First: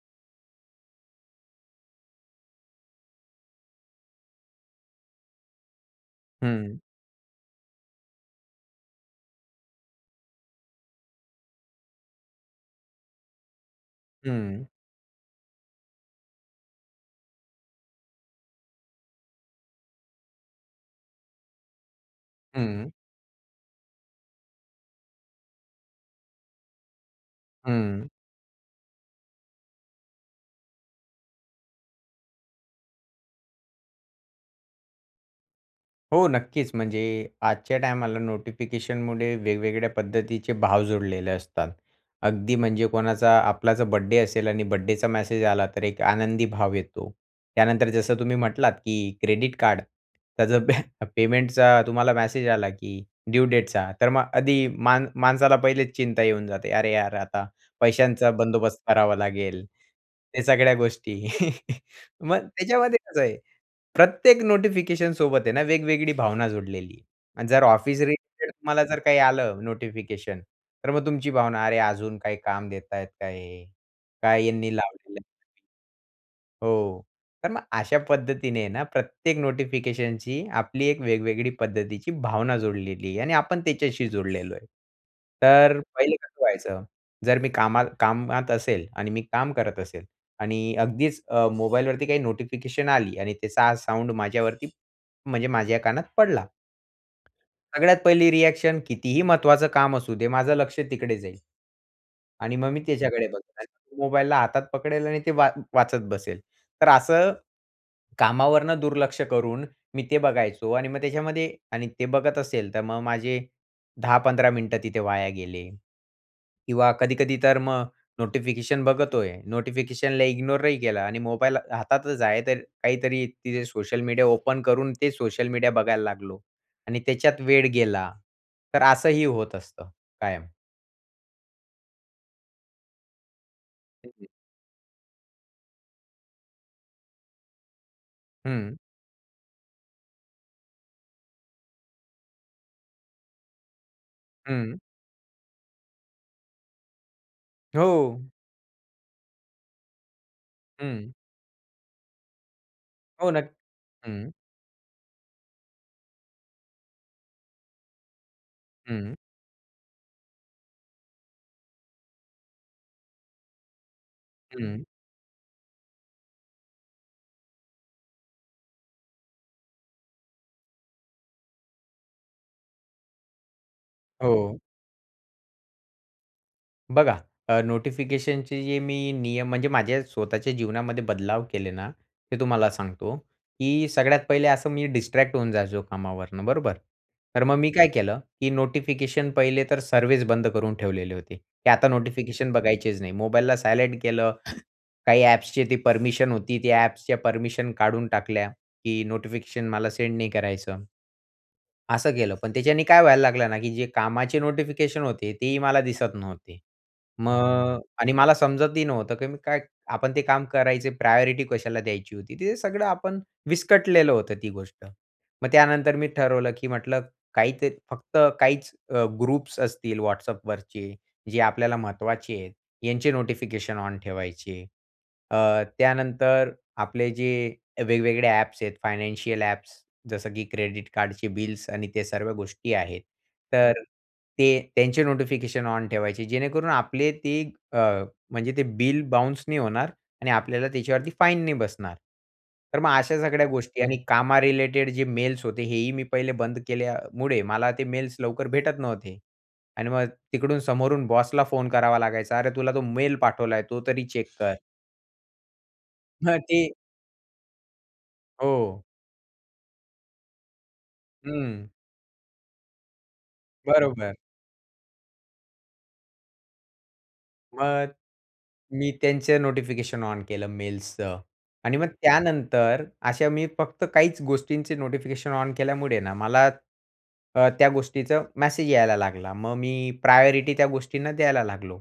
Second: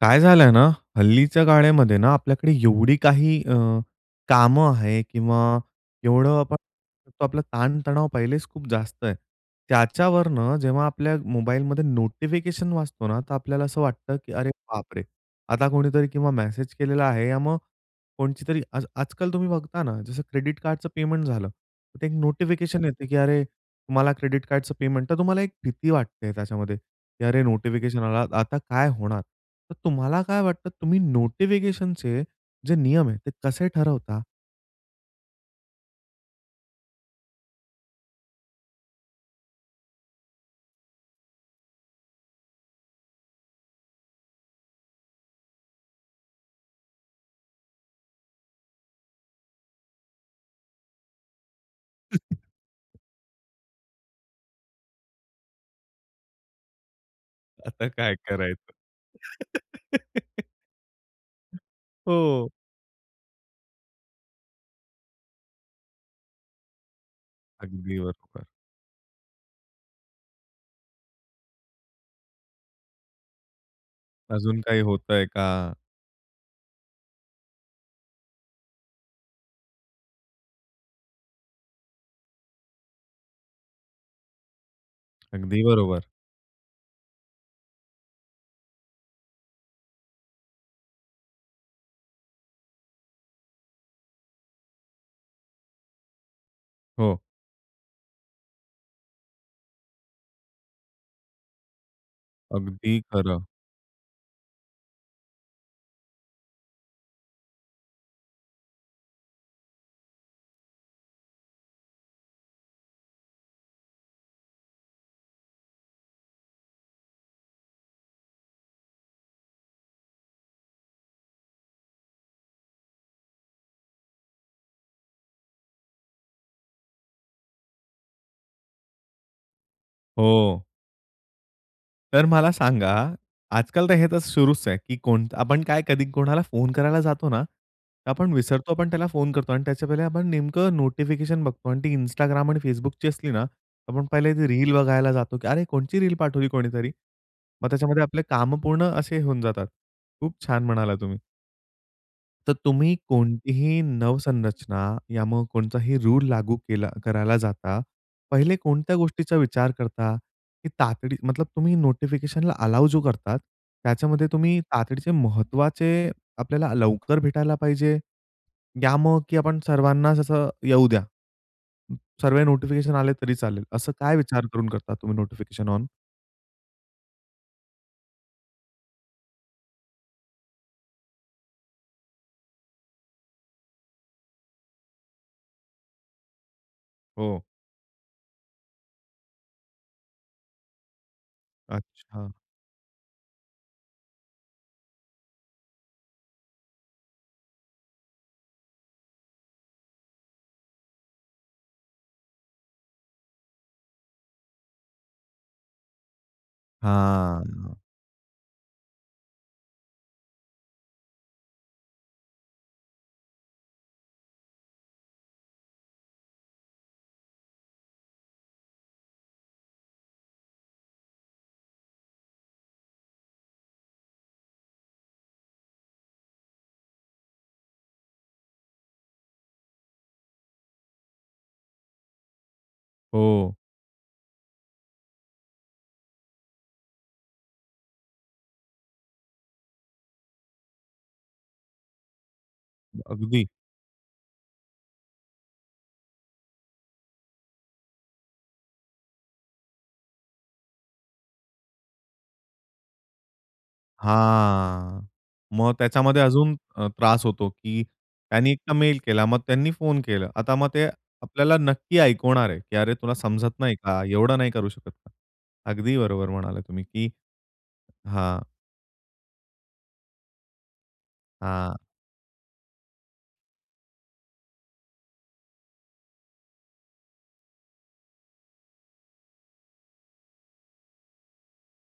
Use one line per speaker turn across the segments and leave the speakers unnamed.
काय झालंय ना, हल्लीच्या गाण्यामध्ये ना आपल्याकडे एवढी काही अ, कामं आहे किंवा एवढं आपण
हं.
आपला ताणतणाव पहिलेच खूप जास्त आहे. त्याच्यावरनं जेव्हा आपल्या मोबाईलमध्ये नोटिफिकेशन वाजतो ना तर आपल्याला असं वाटतं, की अरे,
हं.
बापरे! आता कोणीतरी किंवा मेसेज केलेला आहे या मग, कोणाची तरी आज आजकाल तुम्ही बघता ना, जसं क्रेडिट कार्डचं पेमेंट झालं, तर ते एक नोटिफिकेशन
हं.
येतं की अरे तुम्हाला क्रेडिट कार्डचं पेमेंट. तर तुम्हाला एक भीती वाटते त्याच्यामध्ये की अरे नोटिफिकेशन
हं.
आला, आता काय होणार? तर तुम्हाला काय वाटतं तुम्ही नोटिफिकेशनचे जे नियम आहे ते कसे ठरवता?
हो. नक्कीच. म्हणजे आजच्या टायमाला नोटिफिकेशनमुळे वेगवेगळ्या पद्धतीचे भाव जोडलेले असतात. अगदी म्हणजे कोणाचा आपला जर बर्थडे असेल आणि बर्थडे मॅसेज आला तर एक आनंदी भाव येतो. त्यानंतर जसं तुम्ही म्हटलात, की क्रेडिट कार्ड त्याचं पे पेमेंटचा तुम्हाला मॅसेज आला की ड्यू डेटचा तर मग आधी मा माणसाला पहिलेच चिंता येऊन जाते, अरे, यार! आता
आता काय
पैशांचा बंदोबस्त करावा
करायचं?
लागेल या सगळ्या गोष्टी. मग
हो.
त्याच्यामध्ये कसं आहे प्रत्येक नोटिफिकेशन सोबत आहे ना वेगवेगळी भावना जोडलेली आणि जर
अगदी
ऑफिस
बरोबर.
रिलेटेड तुम्हाला जर काही आलं नोटिफिकेशन तर मग तुमची भावना अरे अजून काही काम देतायेत का हे? काय
अजून
यांनी
काही
लावलेलं
होतंय
आहे.
का?
हो. तर मग अशा पद्धतीने ना प्रत्येक नोटिफिकेशनची, आपली एक वेगवेगळी पद्धतीची भावना जोडलेली आहे आणि आपण त्याच्याशी जोडलेलो आहे.
अगदी
तर
बरोबर.
पहिले कसं व्हायचं, जर मी कामात कामात असेल आणि मी काम करत असेल आणि अगदीच अ, मोबाईलवरती काही नोटिफिकेशन आली आणि त्याचा साउंड माझ्यावरती, म्हणजे माझ्या कानात पडला.
हो.
सगळ्यात पहिली रिअॅक्शन कितीही महत्त्वाचं काम असू दे. माझं लक्ष तिकडे जाईल. आणि मग मी
अगदी
त्याच्याकडे
खरं.
बघणार. मोबाईलला हातात पकडेल आणि ते वा वाचत बसेल. तर असं कामावरनं दुर्लक्ष करून मी ते बघायचो. आणि मग त्याच्यामध्ये आणि ते बघत असेल तर मग माझे 10-15 मिनिटं तिथे वाया गेले किंवा कधी-कधी तर मग नोटिफिकेशन बघतोय, नोटिफिकेशनला इग्नोरही केलं आणि मोबाईल हातातच आहे तर काहीतरी तिथे सोशल मीडिया ओपन करून ते सोशल मीडिया बघायला लागलो आणि त्याच्यात वेळ गेला तर असंही होत असतं कायम.
हो. तर मला सांगा, आजकाल तर हे
हं,
तर
हं.
सुरूच आहे, की कोणता आपण काय कधी कोणाला फोन करायला जातो ना, तर आपण विसरतो
हं.
पण त्याला फोन करतो आणि त्याच्या पहिले आपण नेमकं नोटिफिकेशन बघतो आणि ती Instagram आणि Facebookची असली ना, आपण पहिले रील
हं.
बघायला जातो, की अरे, कोणची रील पाठवली कोणीतरी. मग त्याच्यामध्ये आपले
हो.
कामं पूर्ण असे होऊन जातात. खूप छान म्हणालात
हं.
तुम्ही. तर तुम्ही
हो, नक्की
कोणतीही
हं.
नवसंरचना या मग कोणताही रूल लागू केला करायला जाता, पहिले कोणत्या
हं.
गोष्टीचा विचार करता? की तातडी मतलब, तुम्ही नोटिफिकेशनला अलाउ जो करतात त्याच्यामध्ये तुम्ही
हं.
तातडीचे महत्त्वाचे, आपल्याला लवकर भेटायला पाहिजे, या मग की आपण सर्वांनाच असं, येऊ द्या सर्व नोटिफिकेशन्स आले तरी चालेल. असं काय विचार
हो.
करून करता तुम्ही नोटिफिकेशन्स ऑन?
बघा, अ, नोटिफिकेशनचे जे मी नियम म्हणजे माझ्या स्वतःच्या जीवनामध्ये बदलाव केले ना, ते तुम्हाला सांगतो. की सगळ्यात पहिले असं मी डिस्ट्रॅक्ट होऊन जायचो कामावरनं बरोबर.
हो.
तर मग मी काय केलं, की नोटिफिकेशन पहिले तर सर्विस बंद करून ठेवलेले होते. की आता
अच्छा.
नोटिफिकेशन बघायचेच नाही, मोबाईलला सायलेंट केलं. काही एप्सची ती परमिशन होती ती एप्सच्या, परमिशन काढून टाकल्या. की नोटिफिकेशन मला सेंड नाही करायचं. असं केलं, पण त्याच्याने काय व्हायला लागलं ना, की जे कामाचे नोटिफिकेशन होते तेही मला दिसत नव्हते.
हां.
मग आणि मला समजतही नव्हतं, की मी काय आपण ते काम करायचे प्रायोरिटी कशाला द्यायची होती. तिथे सगळं आपण, विस्कटलेलं होतं ती गोष्ट. मग त्यानंतर मी ठरवलं की म्हटलं, काही ते फक्त काहीच अ, ग्रुप्स असतील WhatsAppवरचे, जे आपल्याला महत्त्वाचे आहेत. यांचे नोटिफिकेशन ऑन ठेवायचे. अ, त्यानंतर आपले जे, वेगवेगळे एप्स आहेत फायनान्शियल एप्स, जसं की क्रेडिट कार्डचे बिल्स आणि ते सर्व गोष्टी आहेत.
हो.
तर, ते त्यांचे नोटिफिकेशन ऑन ठेवायचे जेणेकरून आपले ते, अ, म्हणजे ते बिल बाउन्स नाही होणार. आणि आपल्याला त्याच्यावरती फाईन नाही बसणार. तर मग अशा सगळ्या
अगदी.
गोष्टी आणि कामा रिलेटेड जे मेल्स होते हे, ही मी पहिले बंद केल्यामुळे, मला ते मेल्स लवकर भेटत नव्हते. आणि मग तिकडून समोरून बॉसला फोन करावा लागायचा अरे, तुला तो मेल पाठवलाय तो तरी चेक कर.
हां. मग त्याच्यामध्ये
हं,
अजून
ते
अ, त्रास होतो, की त्यांनी एकदा
हो.
मेल केला, मग त्यांनी फोन केला आता मग ते, आपल्याला
हं.
नक्की ऐकवणार आहे. की "अरे! तुला समजत नाही का?
बरोबर.
एवढं नाही करू शकत का?" अगदी बरोबर म्हणाला तुम्ही, की
मग.
हां.
मी त्यांचं नोटिफिकेशन ऑन केलं मेल्सचं.
हां.
आणि मग त्यानंतर अशा मी फक्त काहीच गोष्टींचे नोटिफिकेशन ऑन केल्यामुळे ना मला अ, त्या गोष्टीचा मेसेज यायला लागला. मग मी प्रायोरिटी त्या गोष्टींना द्यायला लागलो.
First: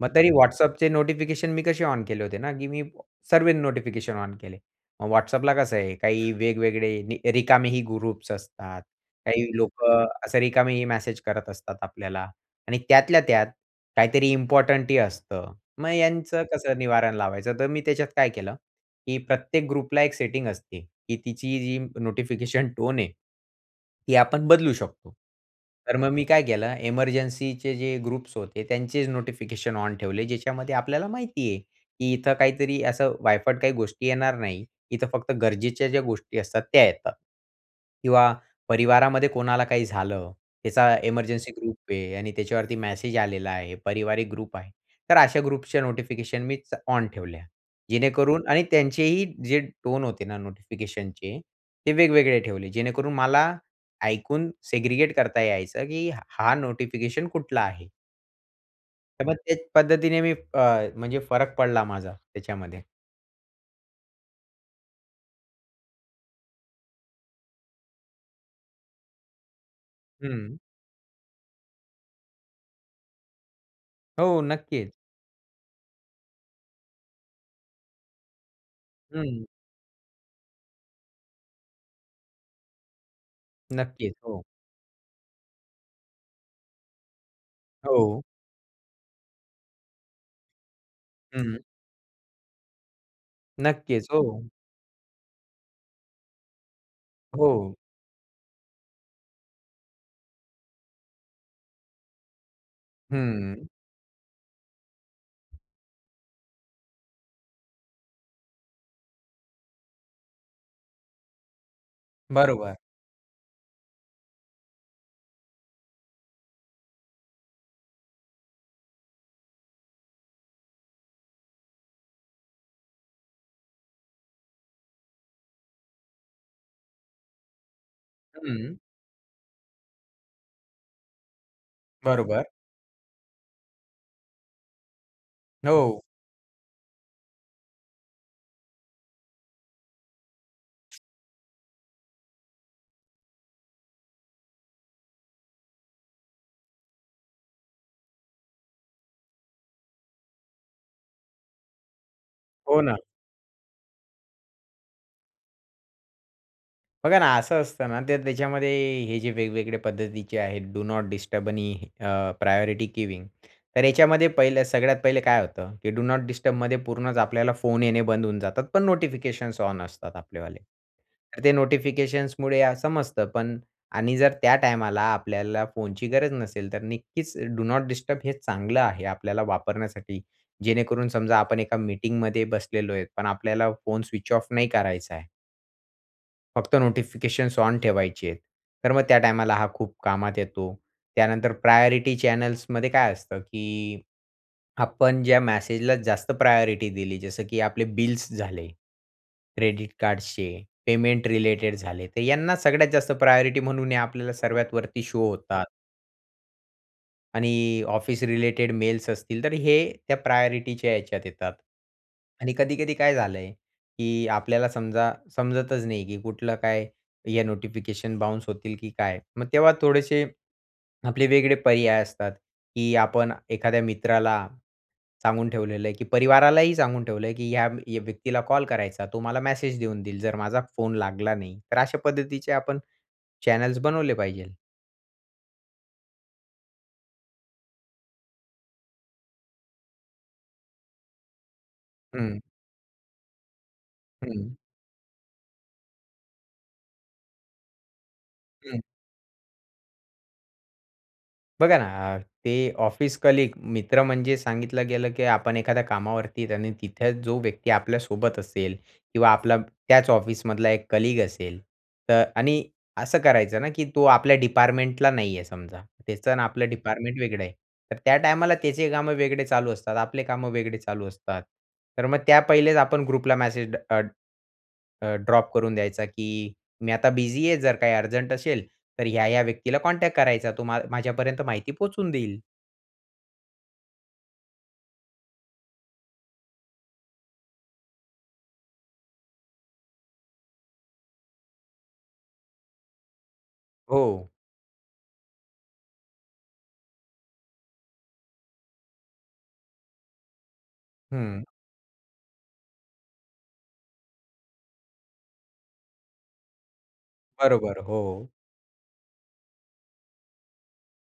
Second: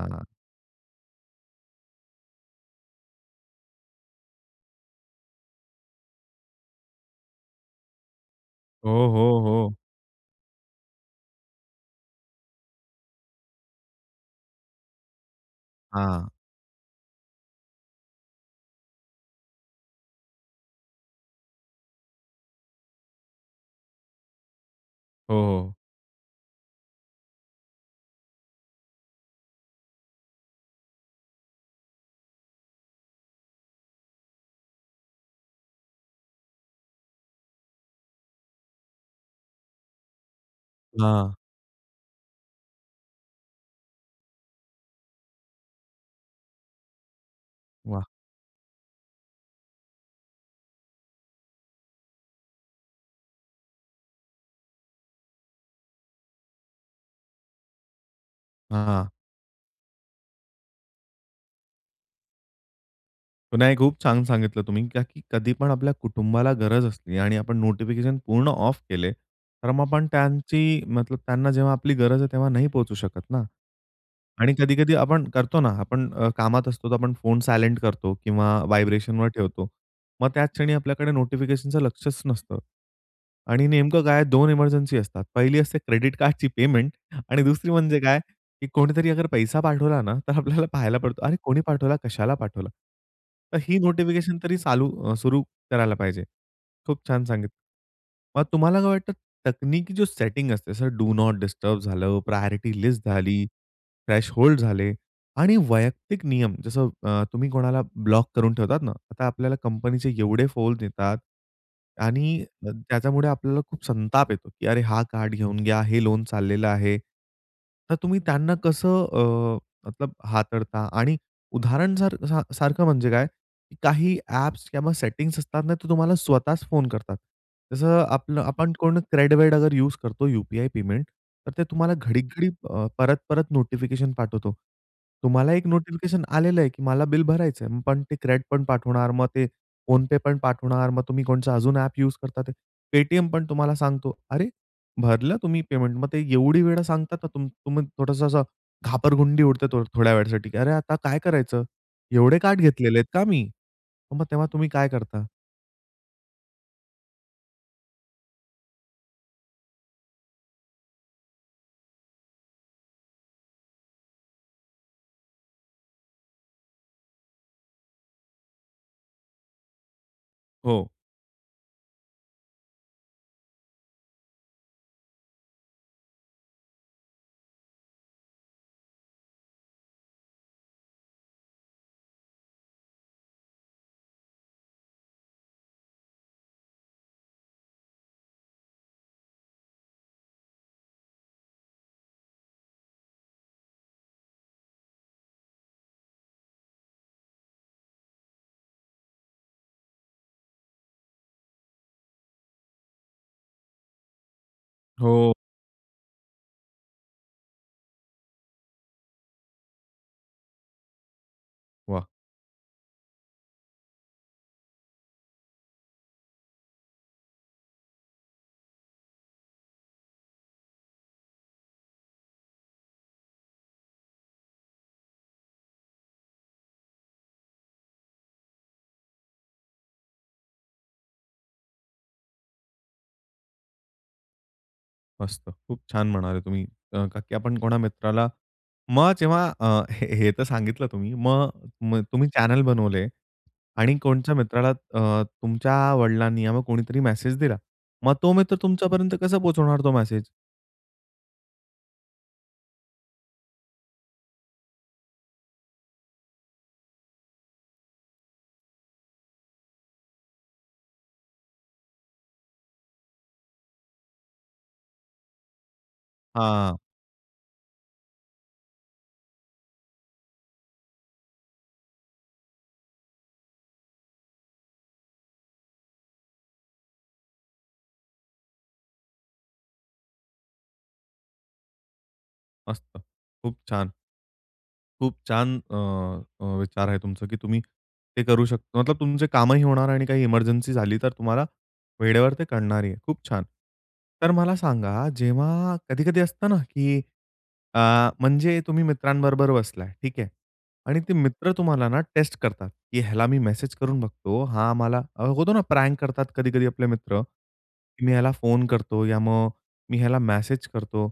मग तरी WhatsAppचे नोटिफिकेशन मी कसे ऑन केले होते ना, की मी, सर्व नोटिफिकेशन ऑन केले. WhatsAppला कसं आहे काही वेगवेगळे रिकामे ही ग्रुप्स असतात.
हो, हो,
काही
हो.
लोकं असे रिकामेही मेसेज करत असतात आपल्याला. आणि त्यातल्या त्यात, काहीतरी इम्पोर्टंटही असतं. मग
हां.
यांचं कसं निवारण लावायचं तर मी त्याच्यात काय केलं, की प्रत्येक ग्रुपला एक सेटिंग असते, की तिची जी नोटिफिकेशन टोन आहे ती आपण बदलू शकतो.
हो.
तर मग मी काय केलं एमर्जन्सी चे जे ग्रुप्स होते त्यांचे नोटिफिकेशन ऑन ठेवले ज्याच्यामध्ये आपल्याला माहिती आहे, की इथं काहीतरी असं वायफट काही गोष्टी येणार नाही, इथं फक्त गरजेच्या ज्या गोष्टी असतात त्या येतात. किंवा परिवारामध्ये कोणाला काही झालं, त्याचा
हां.
एमर्जन्सी ग्रुप आहे आणि त्याच्यावरती मॅसेज आलेला आहे, पारिवारिक ग्रुप आहे. तर अशा ग्रुपच्या नोटिफिकेशन मीच ऑन ठेवल्या
वाह!
जेणेकरून आणि त्यांचेही जे टोन होते ना नोटिफिकेशनचे ते वेगवेगळे ठेवले जेणेकरून मला, ऐकून सेग्रीगेट करता यायचं की हा नोटिफिकेशन कुठला आहे.
हां, हां.
तर मग त्याच पद्धतीने मी अ, म्हणजे फरक पडला माझा त्याच्यामध्ये.
नाही खूप छान सांगितलं तुम्ही का, की कधी पण आपल्या कुटुंबाला गरज असली आणि आपण नोटिफिकेशन पूर्ण ऑफ केले तर मग, आपण
हं.
त्यांची मतलब त्यांना जेव्हा आपली गरज आहे तेव्हा नाही पोहचू शकत ना.
हो
आणि
नक्कीच.
कधी-कधी आपण करतो ना आपण अ, कामात असतो तर, आपण फोन सायलंट करतो किंवा वायब्रेशनवर
हं.
ठेवतो. मग त्याच क्षणी आपल्याकडे नोटिफिकेशनचं लक्षच नसतं आणि नेमकं
नक्कीच
काय आहे
हो.
2 इमरजन्सी असतात, पहिली असते क्रेडिट कार्डची पेमेंट आणि दुसरी म्हणजे काय
हो.
की कोणीतरी अगर पैसा पाठवला ना, तर आपल्याला पाहायला पडतो अरे! कोणी
हं.
पाठवला कशाला पाठवलं? तर ही
नक्कीच.
नोटिफिकेशन
हो.
तरी चालू अ, सुरू करायला पाहिजे खूप छान सांगितलं.
हो.
मग तुम्हाला काय वाटतं, तकनिकी जो सेटिंग असते जसं डू नॉट डिस्टर्ब झालं, प्रायोरिटी लिस्ट झाली,
हं.
थ्रेशहोल्ड झाले आणि वैयक्तिक नियम, जसं अ, तुम्ही कोणाला ब्लॉक करून ठेवतात ना, आता आपल्याला कंपनीचे एवढे फोन येतात आणि
बरोबर.
त्याच्यामुळे आपल्याला खूप संताप येतो, की अरे हा कार्ड घेऊन घ्या, हे लोन चाललेलं आहे, तर तुम्ही त्यांना कसं अ, मतलब हाताळता? आणि उदाहरण सार सारखं म्हणजे काय, काही ॲप्स किंवा सेटिंग्स असतात ना तर तुम्हाला स्वतःच फोन करतात, जसं आपलं आपण
हं.
कोण CRED-वेड अगर यूज करतो यू-पी-आय पेमेंट, तर ते तुम्हाला घडीक
बरोबर.
घडी अ, परत-परत नोटिफिकेशन पाठवतो. तुम्हाला एक
हो.
नोटिफिकेशन आलेलं आहे, की मला बिल भरायचंय, पण ते CREDपण पाठवणार, मग ते PhonePe पण पाठवणार, मग तुम्ही कोणच अजून ॲप्स यूज करतातेय. Paytm पण तुम्हाला सांगतो, अरे! भरलं तुम्ही पेमेंट मग ते एवढी वेळा सांगतात, तर तुम तुम्ही थोडंसं असं घाबरगुंडी उडते थो थोड्या वेळासाठी, की अरे आता काय करायचं? एवढे कार्ड
हो ना.
घेतलेले आहेत का मी? मग तेव्हा तुम्ही काय करता?
बघा ना, असं असतं ना तर त्याच्यामध्ये हे जे वेगवेगळ्या पद्धतीचे आहेत, डू नॉट डिस्टर्ब आणि अ, प्रायोरिटी गिविंग तर याच्यामध्ये पहिलं सगळ्यात पहिले काय होतं, की डू नॉट डिस्टर्बमध्ये पूर्णच आपल्याला फोन येणे बंद होऊन जातात, पण नोटिफिकेशन्स ऑन असतात आपल्यावाले.
हो.
तर ते नोटिफिकेशन्समुळे समजतं पण आणि जर त्या टायमाला आपल्याला फोनची गरज नसेल, तर नक्कीच डू नॉट डिस्टर्ब हे चांगलं आहे आपल्याला वापरण्यासाठी, जेणेकरून समजा आपण एका मीटिंगमध्ये बसलेलोय पण आपल्याला फोन स्विच ऑफ नाही करायचाय. फक्त नोटिफिकेशन्स ऑन ठेवायचे, तर मग त्या टायमाला हा खूप कामात येतो. त्यानंतर प्रायोरिटी चॅनल्समध्ये काय असतं, की आपण ज्या मेसेजला जास्त प्रायोरिटी दिली, जसं की आपले बिल्स झाले, क्रेडिट कार्ड्सचे, पेमेंट रिलेटेड झाले, तर यांना सगळ्यात जास्त प्रायोरिटी म्हणून हे आपल्याला सर्वात वरती शो
हो.
होतात. आणि ऑफिस रिलेटेड मेल्स असतील, तर हे त्या प्रायोरिटीच्या ह्याच्यात येतात.
वाह!
आणि कधी-कधी काय झालंय की आपल्याला समजा, समजतच नाही की कुठलं काय, या नोटिफिकेशन बाउन्स होतील की काय, मग तेव्हा थोडेसे आपले वेगळे पर्याय असतात, की आपण एखाद्या मित्राला सांगून ठेवलेलं आहे, की परिवारालाही सांगून ठेवलं आहे, की या व्यक्तीला कॉल करायचा, तो मला मेसेज देऊन देईल, जर माझा फोन लागला नाही. तर अशा पद्धतीचे आपण चॅनल्स बनवले पाहिजेत.
मस्त. खूप छान म्हणाले तुम्ही का, की आपण कोणा मित्राला मग जेव्हा अ, हे हे तर सांगितलं तुम्ही. मग तुम्ही
हं.
चॅनेल बनवले आणि कोणच्या
हं.
मित्राला अ, तुमच्या वडिलांनी या मग कोणीतरी मेसेज दिला. मग तो मित्र
हं.
तुमच्यापर्यंत कसा पोहोचवणार तो मेसेज?
बघा ना अ, ते ऑफिस कलीग मित्र म्हणजे सांगितलं गेलं, की आपण एखाद्या कामावरती आणि तिथे जो व्यक्ती आपल्यासोबत असेल किंवा आपला त्याचं ऑफिसमधला एक कलीग असेल, तर आणि असं करायचं ना, की तो आपल्या डिपार्टमेंटला नाही आहे समजा, त्याचं न आपलं
हां.
डिपार्टमेंट वेगळं आहे. तर त्या टायमाला त्याचे कामं वेगळे चालू असतात, आपले कामं वेगळे चालू असतात. तर मग त्या पहिलेचं आपण ग्रुपला मॅसेज ड अ, ड अ ड्रॉप करून द्यायचा, की "मी आता बिझी आहे जर काही अर्जंट असेल, तर ह्या ह्या व्यक्तीला कॉन्टॅक्ट करायचा. तो मा माझ्यापर्यंत माहिती पोहोचवून देईल."
मस्त. खूप छान. खूप छान. अ, अ, विचार आहे तुमचं, की तुम्ही, ते करू शकत मतलब तुमचे कामही होणार आणि काही एमर्जन्सी झाली तर तुम्हाला, वेळेवर ते कळणार आहे. खूप छान.
हो.
तर मला सांगा, जेव्हा कधी-कधी असतं ना, की अ, म्हणजे तुम्ही मित्रांबरोबर बसलाय ठीक आहे. आणि ते
हं.
मित्र तुम्हाला ना, टेस्ट करतात, की ह्याला मी मेसेज करून बघतो. हां, आम्हाला होतो ना प्रॅन्क करतात कधी-कधी आपले मित्र
बरोबर,
मी ह्याला
हो.
फोन करतो, या मग मी ह्याला मेसेज करतो.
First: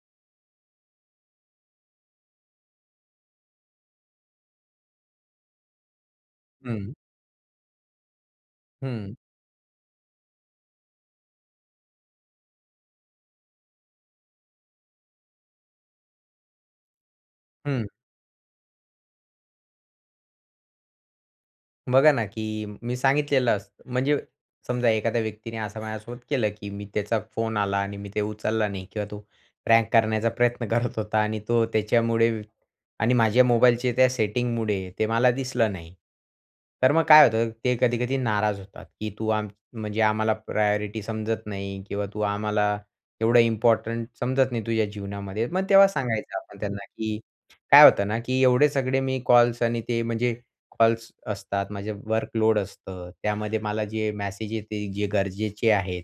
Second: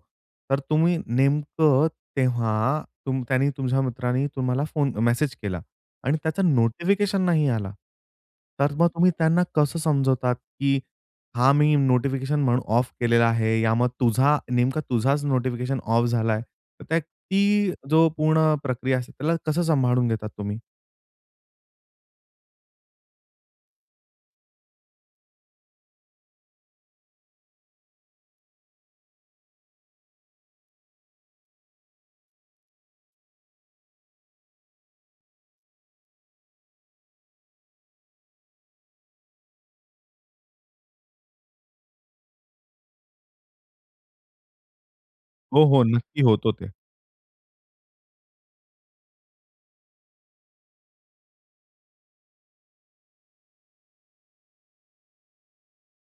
तर तुम्ही नेमकं तेव्हा तुम त्यांनी तुमच्या मित्राने तुम्हाला फोन मेसेज केला आणि त्याचा
हं.
नोटिफिकेशन नाही आला. तर मग तुम्ही
हं.
त्यांना कसं समजवतात, की हा मी नोटिफिकेशन म्हणून ऑफ केलेला आहे. यामुळे तुझा नेमका तुझाचं नोटिफिकेशन ऑफ झालाय तर त्या ती
हं.
जो पूर्ण प्रक्रिया असते त्याला कसं सांभाळून घेतात तुम्ही?
बघा ना, की मी सांगितलेलं असतं. म्हणजे समजा एखाद्या व्यक्तीने असं माझ्यासोबत केलं, की मी त्याचा फोन आला आणि मी ते उचलला नाही किंवा तो प्रँक करण्याचा प्रयत्न करत होता आणि तो त्याच्यामुळे आणि माझ्या मोबाईलचे त्या सेटिंगमुळे ते मला दिसलं नाही. तर मग काय होतं, ते कधी-कधी नाराज होतात. की तू आम म्हणजे आम्हाला प्रायॉरिटी समजत नाही किंवा तू आम्हाला एवढं इम्पॉर्टंट समजत नाही तुझ्या जीवनामध्ये,
हो,
मग
हो.
तेव्हा
नक्की
सांगायचं
होतो
आपण
ते.
त्यांना की काय होतं ना की एवढे सगळे मी कॉल्स आणि ते म्हणजे कॉल्स असतात, म्हणजे वर्कलोड असतं, त्यामध्ये मला जे मॅसेज येते जे गरजेचे आहेत.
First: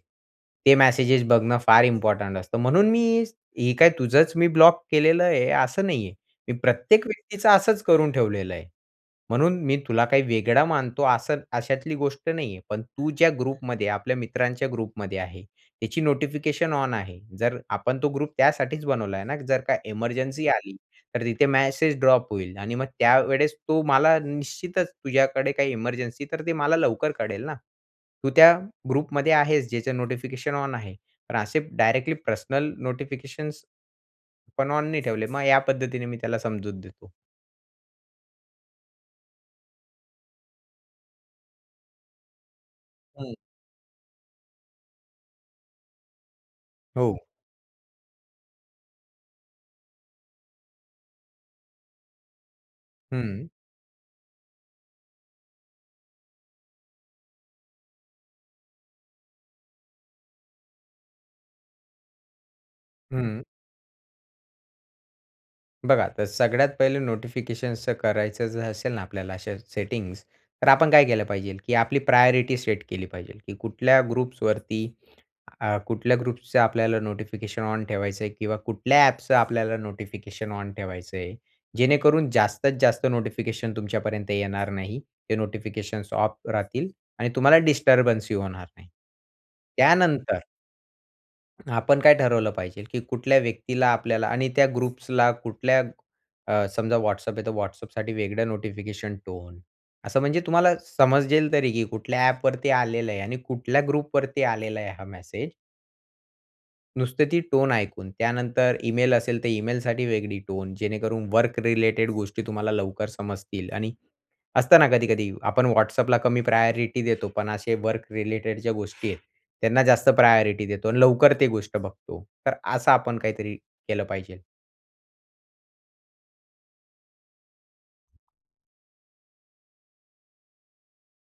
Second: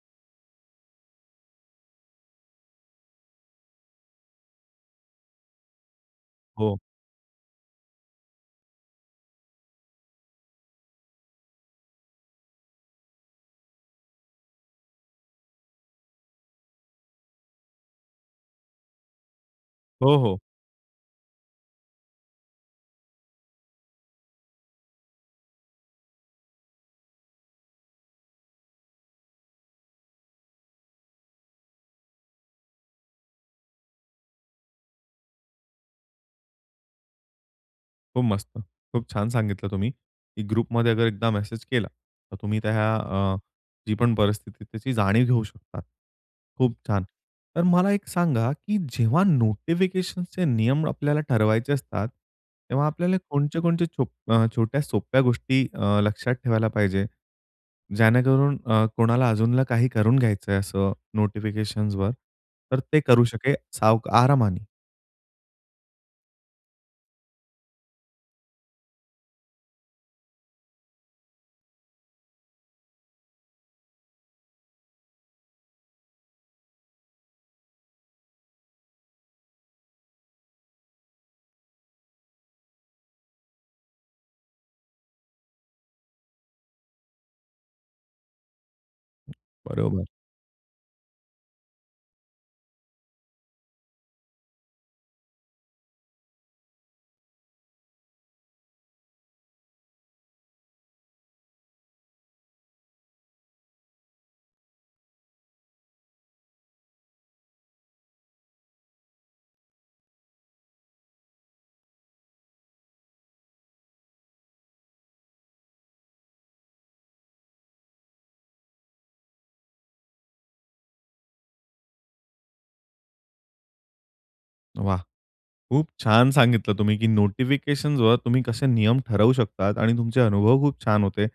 ते मॅसेजेस बघणं फार इम्पॉर्टंट असतं. म्हणून मी हे काय तुझंच मी ब्लॉक केलेलं आहे असं नाही आहे. मी
हो.
प्रत्येक व्यक्तीचं असंच करून ठेवलेलं आहे. म्हणून मी तुला काही वेगळं मानतो, असं अशातली गोष्ट नाही आहे, पण तू ज्या ग्रुपमध्ये आपल्या मित्रांच्या ग्रुपमध्ये आहे, त्याची नोटिफिकेशन ऑन आहे. जर आपण तो ग्रुप त्यासाठीच बनवलाय ना, जर काही
हो, हो.
इमर्जन्सी आली तर तिथे मॅसेज ड्रॉप होईल आणि मग त्यावेळेस तो मला निश्चितच तुझ्याकडे काही इमर्जन्सी तर ते मला लवकर कळेल ना, तू त्या ग्रुपमध्ये आहेस ज्याचं नोटिफिकेशन ऑन आहे. पण असे डायरेक्टली पर्सनल नोटिफिकेशन्स पण ऑन नी ठेवले मग या पद्धतीने मी त्याला समजूत देतो.
खूप मस्त. खूप छान सांगितलं तुम्ही, की ग्रुप मध्ये जर एकदा मेसेज केला तर तुम्ही त्या
हं.
अ, जी पण परिस्थिती आहे त्याची जाणीव घेऊ शकता. खूप छान
हो.
तर मला एक सांगा, की जेव्हा नोटिफिकेशन चे नियम आपल्याला ठरवायचे असतात, तेव्हा आपल्याला
हं.
कोणत्या-कोणत्या छो अ, छोट्या सोप्या गोष्टी अ, लक्षात ठेवायला पाहिजे. जेणेकरून अ, कोणाला अजून काही करून घ्यायचंय असं नोटिफिकेशनवर तर ते करू
हं.
शके साव आरामाने.
बघा, तर सगळ्यात पहिलं नोटिफिकेशन करायचं असेल ना आपल्याला अशा सेटिंग्स तर आपण काय केलं पाहिजे की आपली प्रायोरिटी सेट केली पाहिजे की कुठल्या ग्रुप्स वरती अ, कुठल्या ग्रुप्सच आपल्याला नोटिफिकेशन ऑन ठेवायचं आहे किंवा कुठल्या एपचं आपल्याला नोटिफिकेशन ऑन ठेवायचं आहे. जेणेकरून जास्तीत जास्त नोटिफिकेशन तुमच्यापर्यंत येणार नाही ते नोटिफिकेशन्स ऑफ राहतील आणि तुम्हाला डिस्टर्बन्स ही होणार नाही.
बरोबर.
त्यानंतर आपण काय ठरवलं पाहिजेल, की कुठल्या व्यक्तीला आपल्याला आणि त्या ग्रुप्सला कुठल्या अ, समजा WhatsApp आहे, तर WhatsAppसाठी वेगळं नोटिफिकेशन टोन असं म्हणजे तुम्हाला समजेल तरी की कुठल्या एप वरती आलेलं आहे आणि कुठल्या ग्रुप वरती आलेला आहे हा मेसेज? नुसते ती टोन ऐकून, त्यानंतर ईमेल असेल तर ईमेलसाठी वेगळी टोन जेणेकरून वर्क रिलेटेड गोष्टी तुम्हाला लवकर समजतील आणि असतं ना कधी-कधी आपण WhatsAppला कमी प्रायोरिटी देतो पण असे वर्क रिलेटेड ज्या गोष्टी आहेत, त्यांना जास्त प्रायोरिटी देतो आणि लवकर ते गोष्ट बघतो तर असं आपण काहीतरी केलं पाहिजे.
वाह! खूप छान सांगितलं तुम्ही, की नोटिफिकेशन्स वर तुम्ही कसे नियम ठरवू शकतात आणि तुमचे अनुभव खूप छान होते.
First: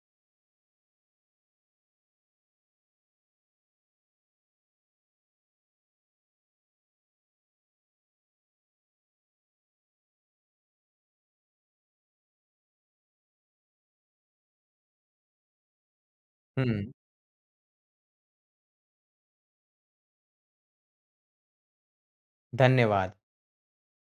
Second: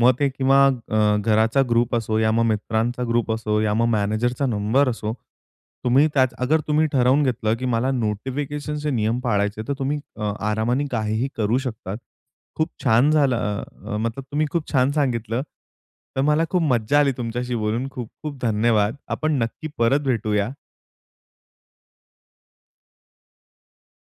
मग ते किंवा अ, घराचा ग्रुप असो या मग मित्रांचा ग्रुप असो, या मग मॅनेजरचा नंबर असो, तुम्ही त्याच अगर तुम्ही ठरवून घेतलं की मला नोटिफिकेशनचे नियम पाळायचे तर तुम्ही अ, आरामाने काहीही करू शकतात. खूप छान झालं अ, मतलब तुम्ही खूप छान सांगितलं, तर मला खूप
हं.
मज्जा आली तुमच्याशी बोलून खूप-खूप धन्यवाद. आपण नक्की परत भेटूया.
धन्यवाद.